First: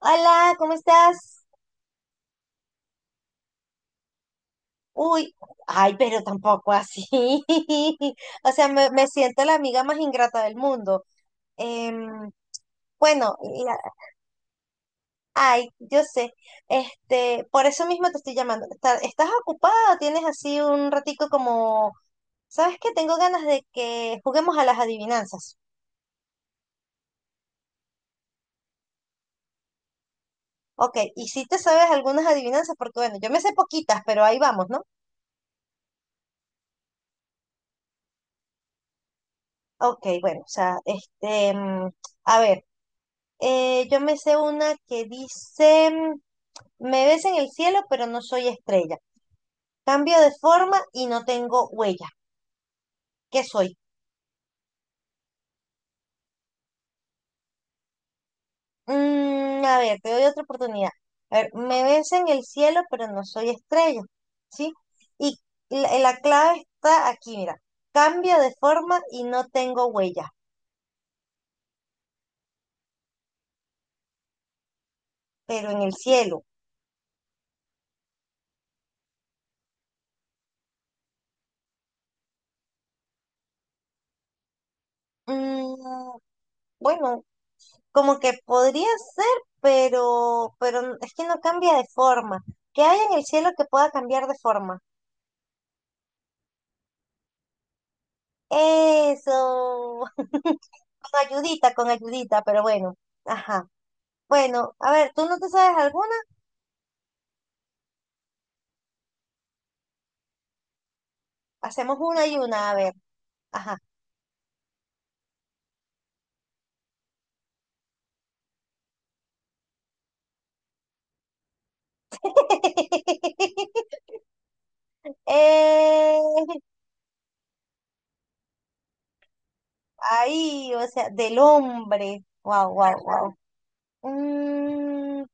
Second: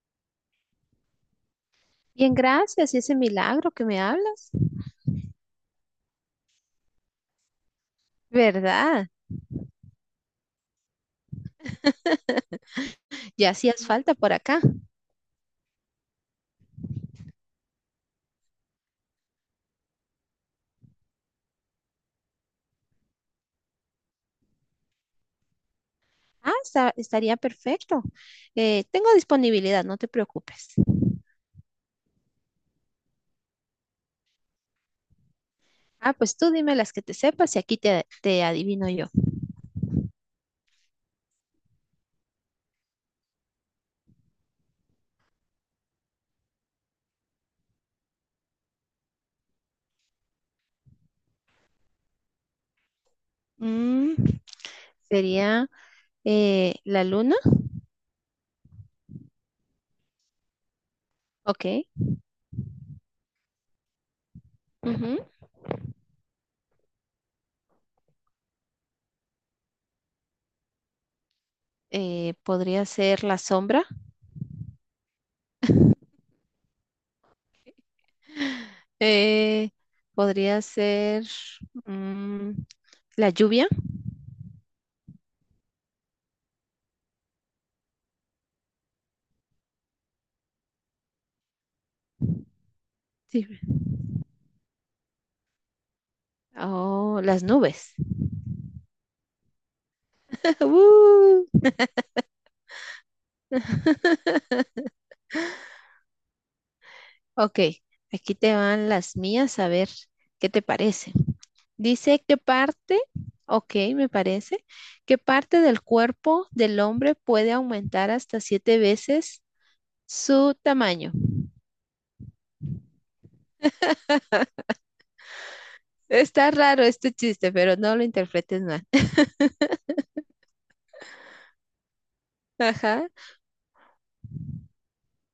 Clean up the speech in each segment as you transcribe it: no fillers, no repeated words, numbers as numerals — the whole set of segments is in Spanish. Hola, ¿cómo estás? Bien, gracias, y ese milagro que me hablas, Uy, ay, pero tampoco así. O sea, me ¿verdad? siento la amiga más ingrata del mundo. Em, bueno, Ya hacías falta por acá. ay, yo sé. Este, por eso mismo te estoy llamando. ¿Estás ocupada o tienes así un ratico como, sabes que tengo ganas de que juguemos a las adivinanzas? Estaría perfecto. Tengo disponibilidad, no te preocupes. Ok, y si te sabes algunas adivinanzas, porque bueno, yo me sé poquitas, pero ahí vamos, ¿no? Ah, pues tú dime las que te sepas y aquí te adivino yo. Ok, bueno, o sea, este, a ver. Yo me sé una que dice, me ves en el cielo, pero no soy estrella. Cambio de forma y no tengo huella. ¿Qué soy? Mm, sería la luna, A ver, te doy otra oportunidad. A ver, me ok. ves en el cielo, pero no soy estrella. ¿Sí? Ujú, Y la clave está aquí, mira. Cambio de forma y no tengo huella, podría ser la sombra. pero en el cielo. eh, podría ser mm, la lluvia, Mm, bueno, como que podría ser, pero es que no cambia de forma. ¿Qué hay en el sí, cielo que pueda cambiar de forma? o las nubes. Eso. ¡Uh! Con ayudita, pero bueno. Ajá. Bueno, a ver, ¿tú no te sabes alguna? Ok, aquí te van las mías, a ver qué te parece. Hacemos Dice una y qué una, a ver. parte, ok, Ajá. Me parece, qué parte del cuerpo del hombre puede aumentar hasta 7 veces su tamaño. Está Eh, raro este chiste, pero no lo interpretes mal. ahí, o sea, del hombre. Wow, Ajá, wow, wow.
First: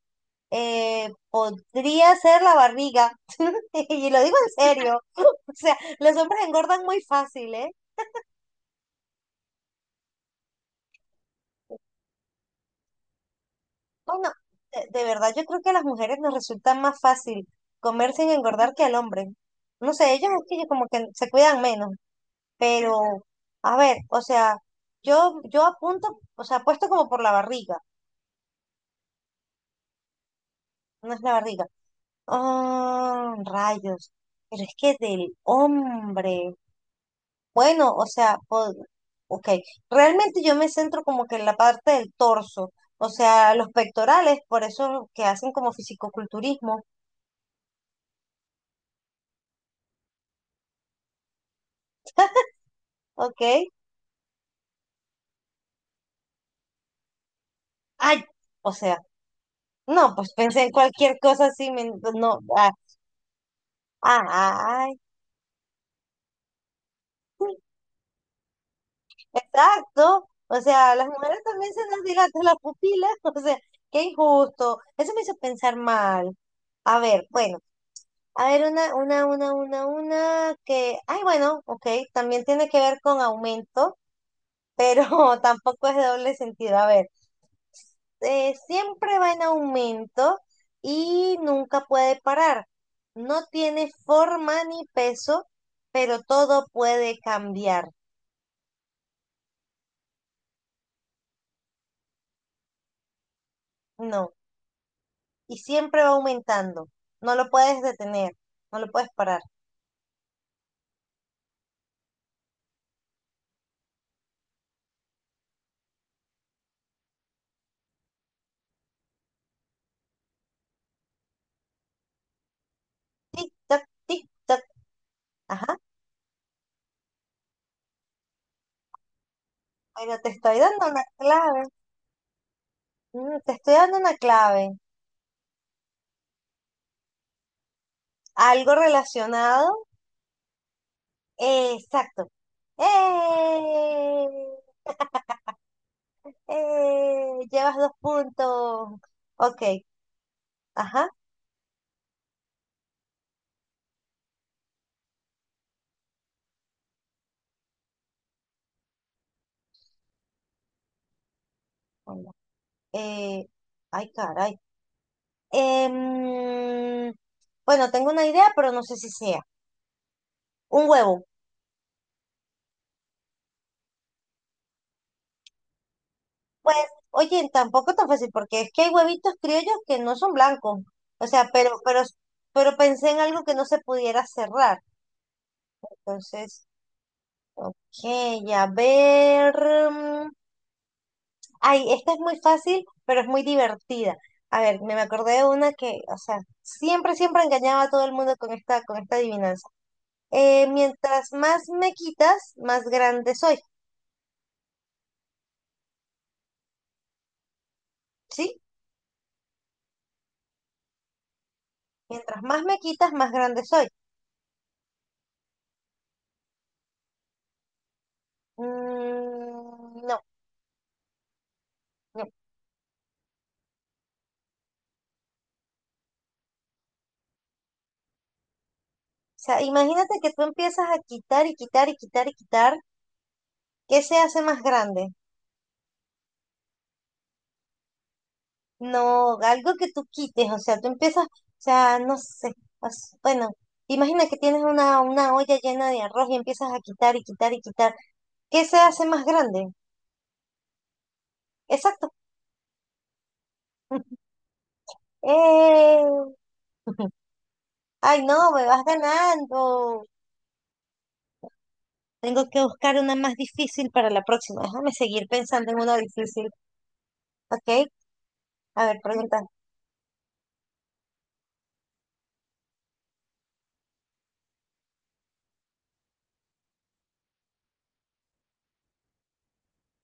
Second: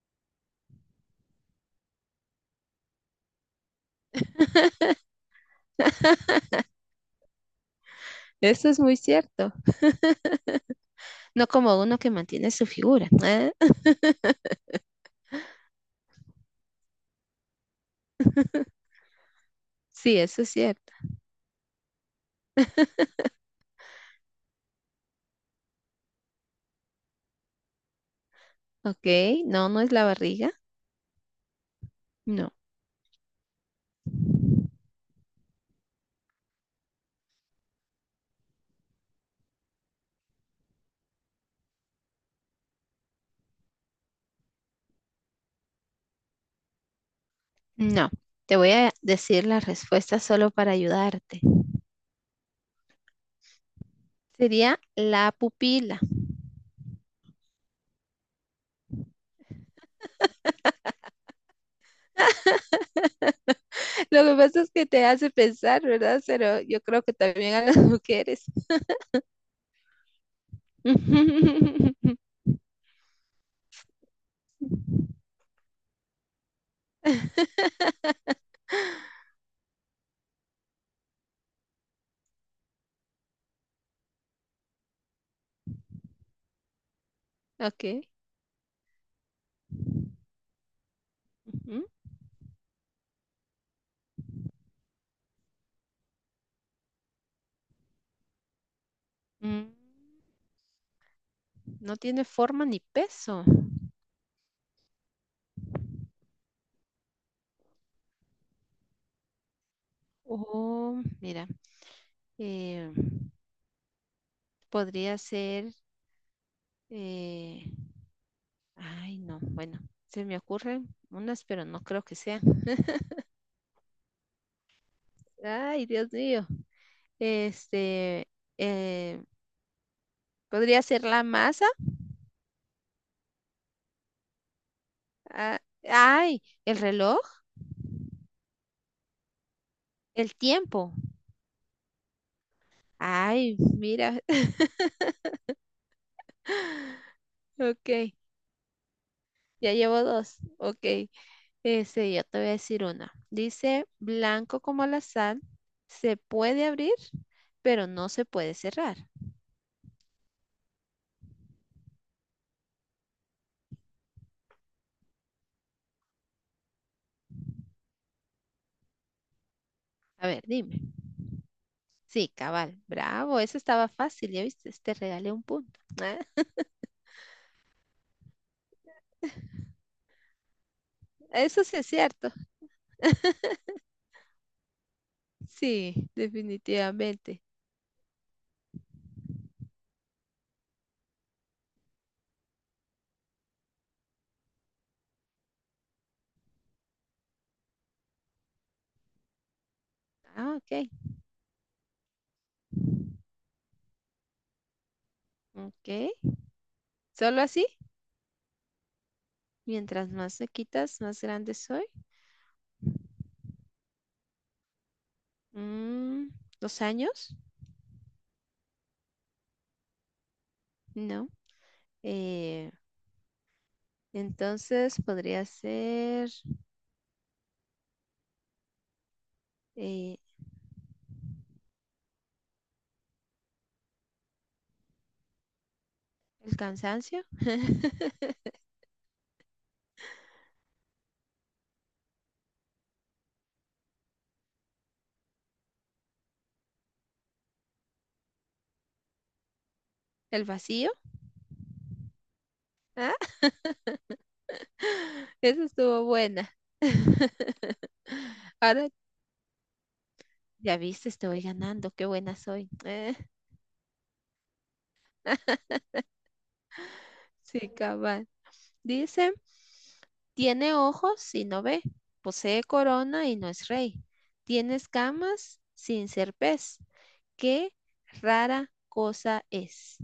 Podría ser la barriga. Y lo digo en serio. O sea, los hombres engordan muy fácil, ¿eh? eso es muy cierto. No como uno que mantiene su figura, ¿eh? Bueno, de verdad yo creo que a las mujeres nos resulta más fácil comer sin engordar que al hombre. No sé, Sí, ellos eso es es que como cierto. que se cuidan menos. Pero, a ver, o sea, yo apunto, o sea, apuesto como por la barriga. Ok, no, no es la barriga. No es la barriga. No, Oh, rayos. Pero es que del hombre. Bueno, o sea, ok, realmente yo me centro como que en la parte del torso, o sea, los pectorales, por eso que hacen como fisicoculturismo, no. Te voy a decir la respuesta solo para ayudarte. ok. Sería la pupila. Ay, o sea, no, pues pensé en cualquier cosa así, no, ah, Lo que pasa es ah, que ay, te hace pensar, ¿verdad? Pero yo creo que también a las mujeres. exacto, o sea, las mujeres también se nos dilatan las pupilas, o sea, qué injusto, eso me hizo pensar mal. A ver, bueno. A ver, una que, ay, bueno, ok, también tiene que ver con aumento, pero tampoco es de doble sentido. A ver, Ok. Siempre va en aumento y nunca Ujú. puede parar. No tiene forma ni peso, pero todo puede cambiar. Mm, no tiene forma ni peso. No, y siempre va aumentando. No lo puedes detener, no lo puedes parar. Oh, mira. Eh, podría ser. Eh, Ay, no. Bueno, se me ocurren unas, pero no creo que sean. Tic, tac, tic, tac. Ajá, Ay, Dios mío. Este. eh, pero te estoy Podría dando una ser la clave. masa. Te estoy dando una clave. Ah, ay, el reloj. Algo relacionado. El tiempo. Exacto. Ay, mira. ¡Eh! ¡Eh! Llevas dos Ok, puntos. Ok. ya llevo dos. Ok, Ajá. ese, yo te voy a decir una. Dice, blanco como la sal, se puede abrir, pero no se puede cerrar. Bueno, eh, ay, caray. Em, bueno, tengo una idea, pero no sé si sea. A ver, dime. Un huevo. Sí, cabal, bravo, eso estaba fácil, ya viste, te regalé un punto. Pues, oye, tampoco tan fácil, porque es que hay huevitos criollos que no son blancos. O Ah, sea, eso sí pero, es pero, cierto. pero pensé en algo que no se pudiera cerrar. Sí, Entonces, definitivamente. ok, a ver. mm, Ay, esta es muy fácil, pero es muy divertida. A ver, me acordé de una que, o sea, siempre, siempre engañaba a todo el mundo con esta, adivinanza. Ah, Eh, ok, mientras más me quitas, más grande soy, ok. ¿Solo así? ¿sí? Mientras más me quitas, más grande soy. Mientras más me quitas, más grande soy. Mm, ¿dos años? Mm, no, No. no. O Eh, entonces podría ser sea, imagínate eh, que tú empiezas a quitar y quitar y quitar y quitar. ¿Qué se hace más grande? el cansancio, No, algo que tú quites, o sea, tú empiezas, o sea, no sé, bueno, imagina que tienes una olla llena de arroz y empiezas a quitar y quitar y quitar. ¿Qué se hace más grande? el vacío. Exacto. Ah, esa estuvo ¡Eh! buena. Ay, no, me vas Ahora ganando. ya viste, estoy ganando. Qué buena Tengo que soy. buscar una más difícil para la próxima. Déjame seguir pensando en una difícil. Ok, Sí, cabal. a ver, Dice, pregunta. tiene ojos y no ve, posee corona y no es rey, tiene escamas sin ser pez. Qué rara cosa es.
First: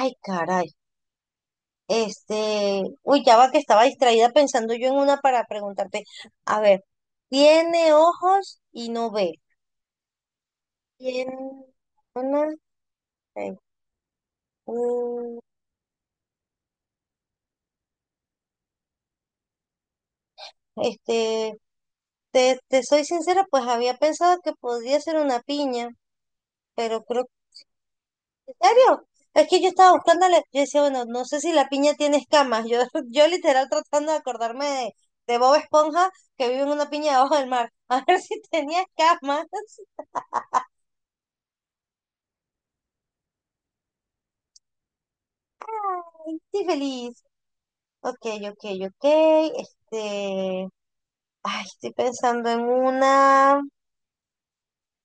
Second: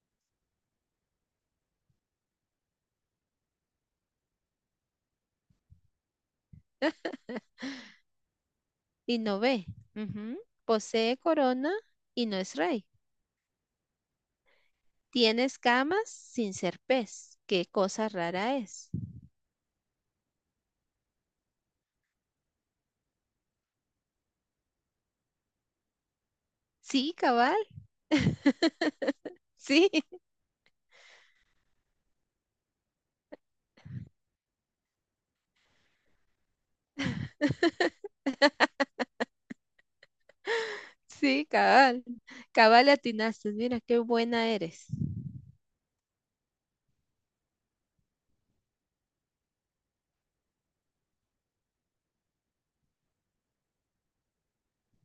Ay, caray. Este, uy, ya va que estaba distraída pensando yo en una para preguntarte. A ver, tiene ojos y no Y ve. no ve. Ujú. Posee Tiene corona y no una, es rey. eh, mm, Tiene escamas sin ser pez. Qué cosa rara es. este, te soy sincera, pues había pensado que podría ser una piña, pero Sí, creo que, cabal. ¿en serio? Es que yo Sí, estaba buscándole, yo decía, bueno, no sé si la piña tiene escamas. Yo, yo literal tratando de acordarme de Bob Esponja que vive en una piña debajo del mar. A ver si tenía escamas. sí, cabal. Cabal le atinaste. Mira, qué buena eres. Ay, estoy feliz. Ok, ok, ok. Este, ay, estoy pensando en una.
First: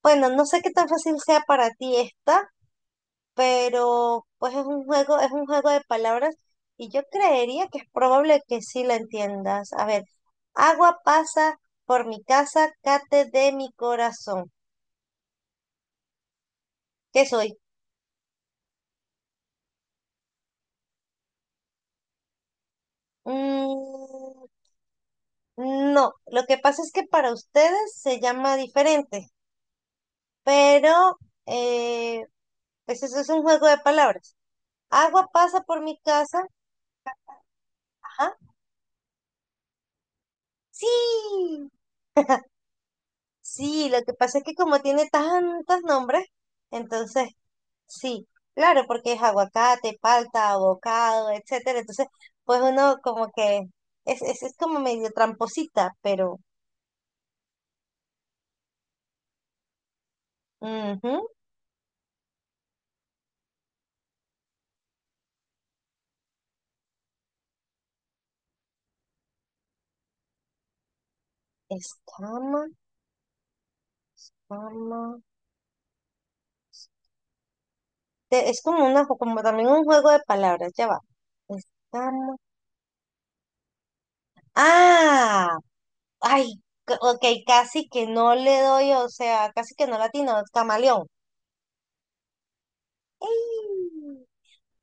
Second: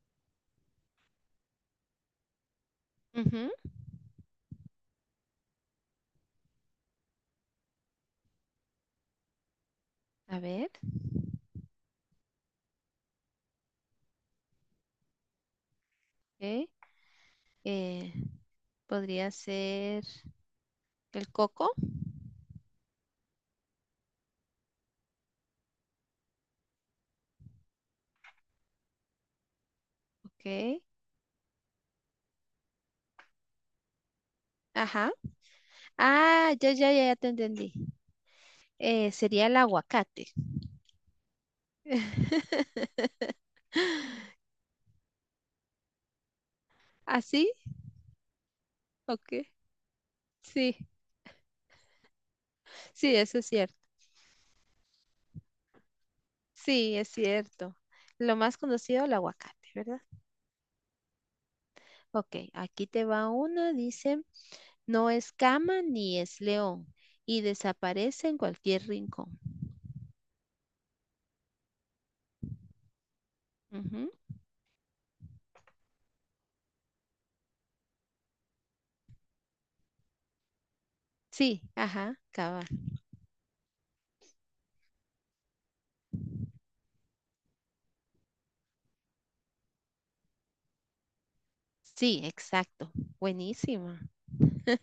Bueno, no sé qué tan fácil sea para ti esta, Ujú. pero pues es un juego de palabras y yo creería que es probable que sí la entiendas. A ver, A ver, agua pasa por mi casa, cate de mi corazón. ok, ¿Qué soy? eh, podría ser el coco. Mm, no, lo que pasa es que para ustedes se llama diferente, Ok. pero eh, pues eso es un juego de palabras. Ajá. Agua pasa por mi casa. Ah, ya, ya, ya, ya te entendí. Ajá. Sería el aguacate. Sí, sí, lo que pasa es que como tiene tantos nombres, entonces ¿Así? sí, claro, porque es Ok. aguacate, palta, Sí. abocado, etcétera. Entonces, pues uno Sí, como eso es que cierto. es como medio tramposita, pero Sí, es cierto. Lo más conocido, el aguacate, ¿verdad? ujú. Ok, aquí te va una, dice, no es cama ni es león y desaparece en cualquier rincón. Escama, Ujú. cama. Es como una, como también un juego de palabras, ya va. Sí, ajá, Escama. cabal. Ah, ay, ok, casi que no le doy, o sea, casi que no latino, camaleón. Sí, exacto. Buenísima. ¡Ey!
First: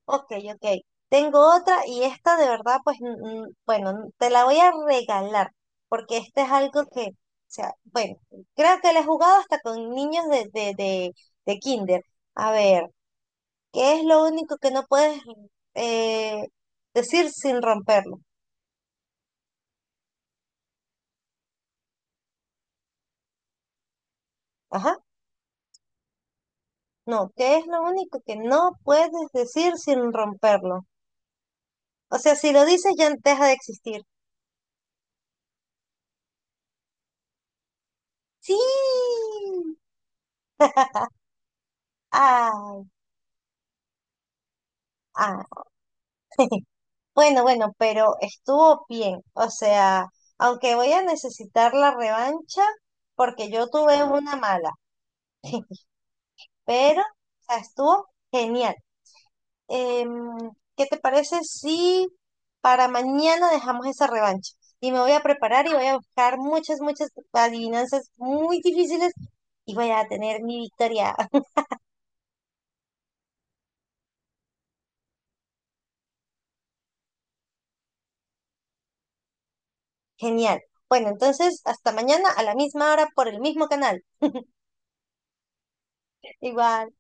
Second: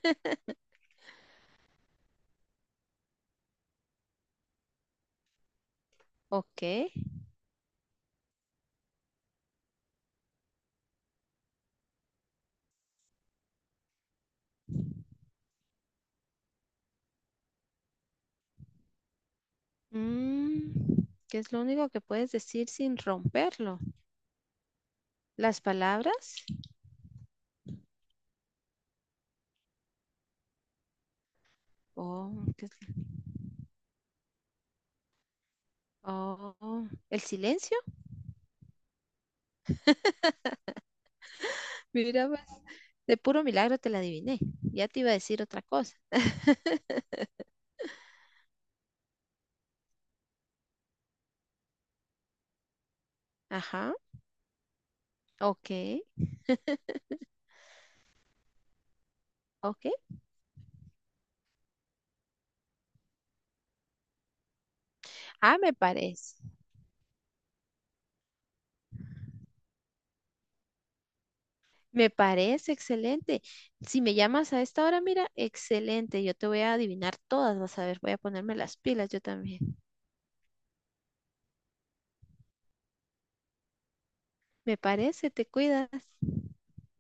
Ok, ok. Tengo otra y esta de verdad, pues, bueno, te la voy a regalar, porque este es Ok. algo que, o sea, bueno, creo que la he jugado hasta con niños de, de kinder. A ver, ¿qué es lo único que no puedes eh, decir sin romperlo? Mm, ¿qué es lo único que puedes decir sin romperlo? Ajá, ¿Las palabras? no, ¿qué es lo único que no puedes decir sin romperlo? O Oh, sea, si lo ¿qué es? dices ya deja de existir. Oh, ¿el silencio? Sí. Mira, pues. Ah, De puro milagro te la adiviné. Ya te iba a decir ah. otra cosa. Bueno, bueno, pero estuvo bien. O sea, aunque voy a necesitar la revancha porque yo Ajá, tuve una mala, ok, pero o sea, estuvo genial. ok. Em, ¿qué te parece si para mañana dejamos esa revancha? Y me voy a Ah, preparar me y voy a parece. buscar muchas, muchas adivinanzas muy difíciles y voy a tener mi victoria. Me parece excelente. Si me llamas a esta hora, mira, excelente. Yo te voy a adivinar todas, vas a ver. Voy a ponerme las pilas yo también. Genial. Bueno, entonces hasta mañana a la misma hora por el mismo canal. Me parece, te cuidas. Igual.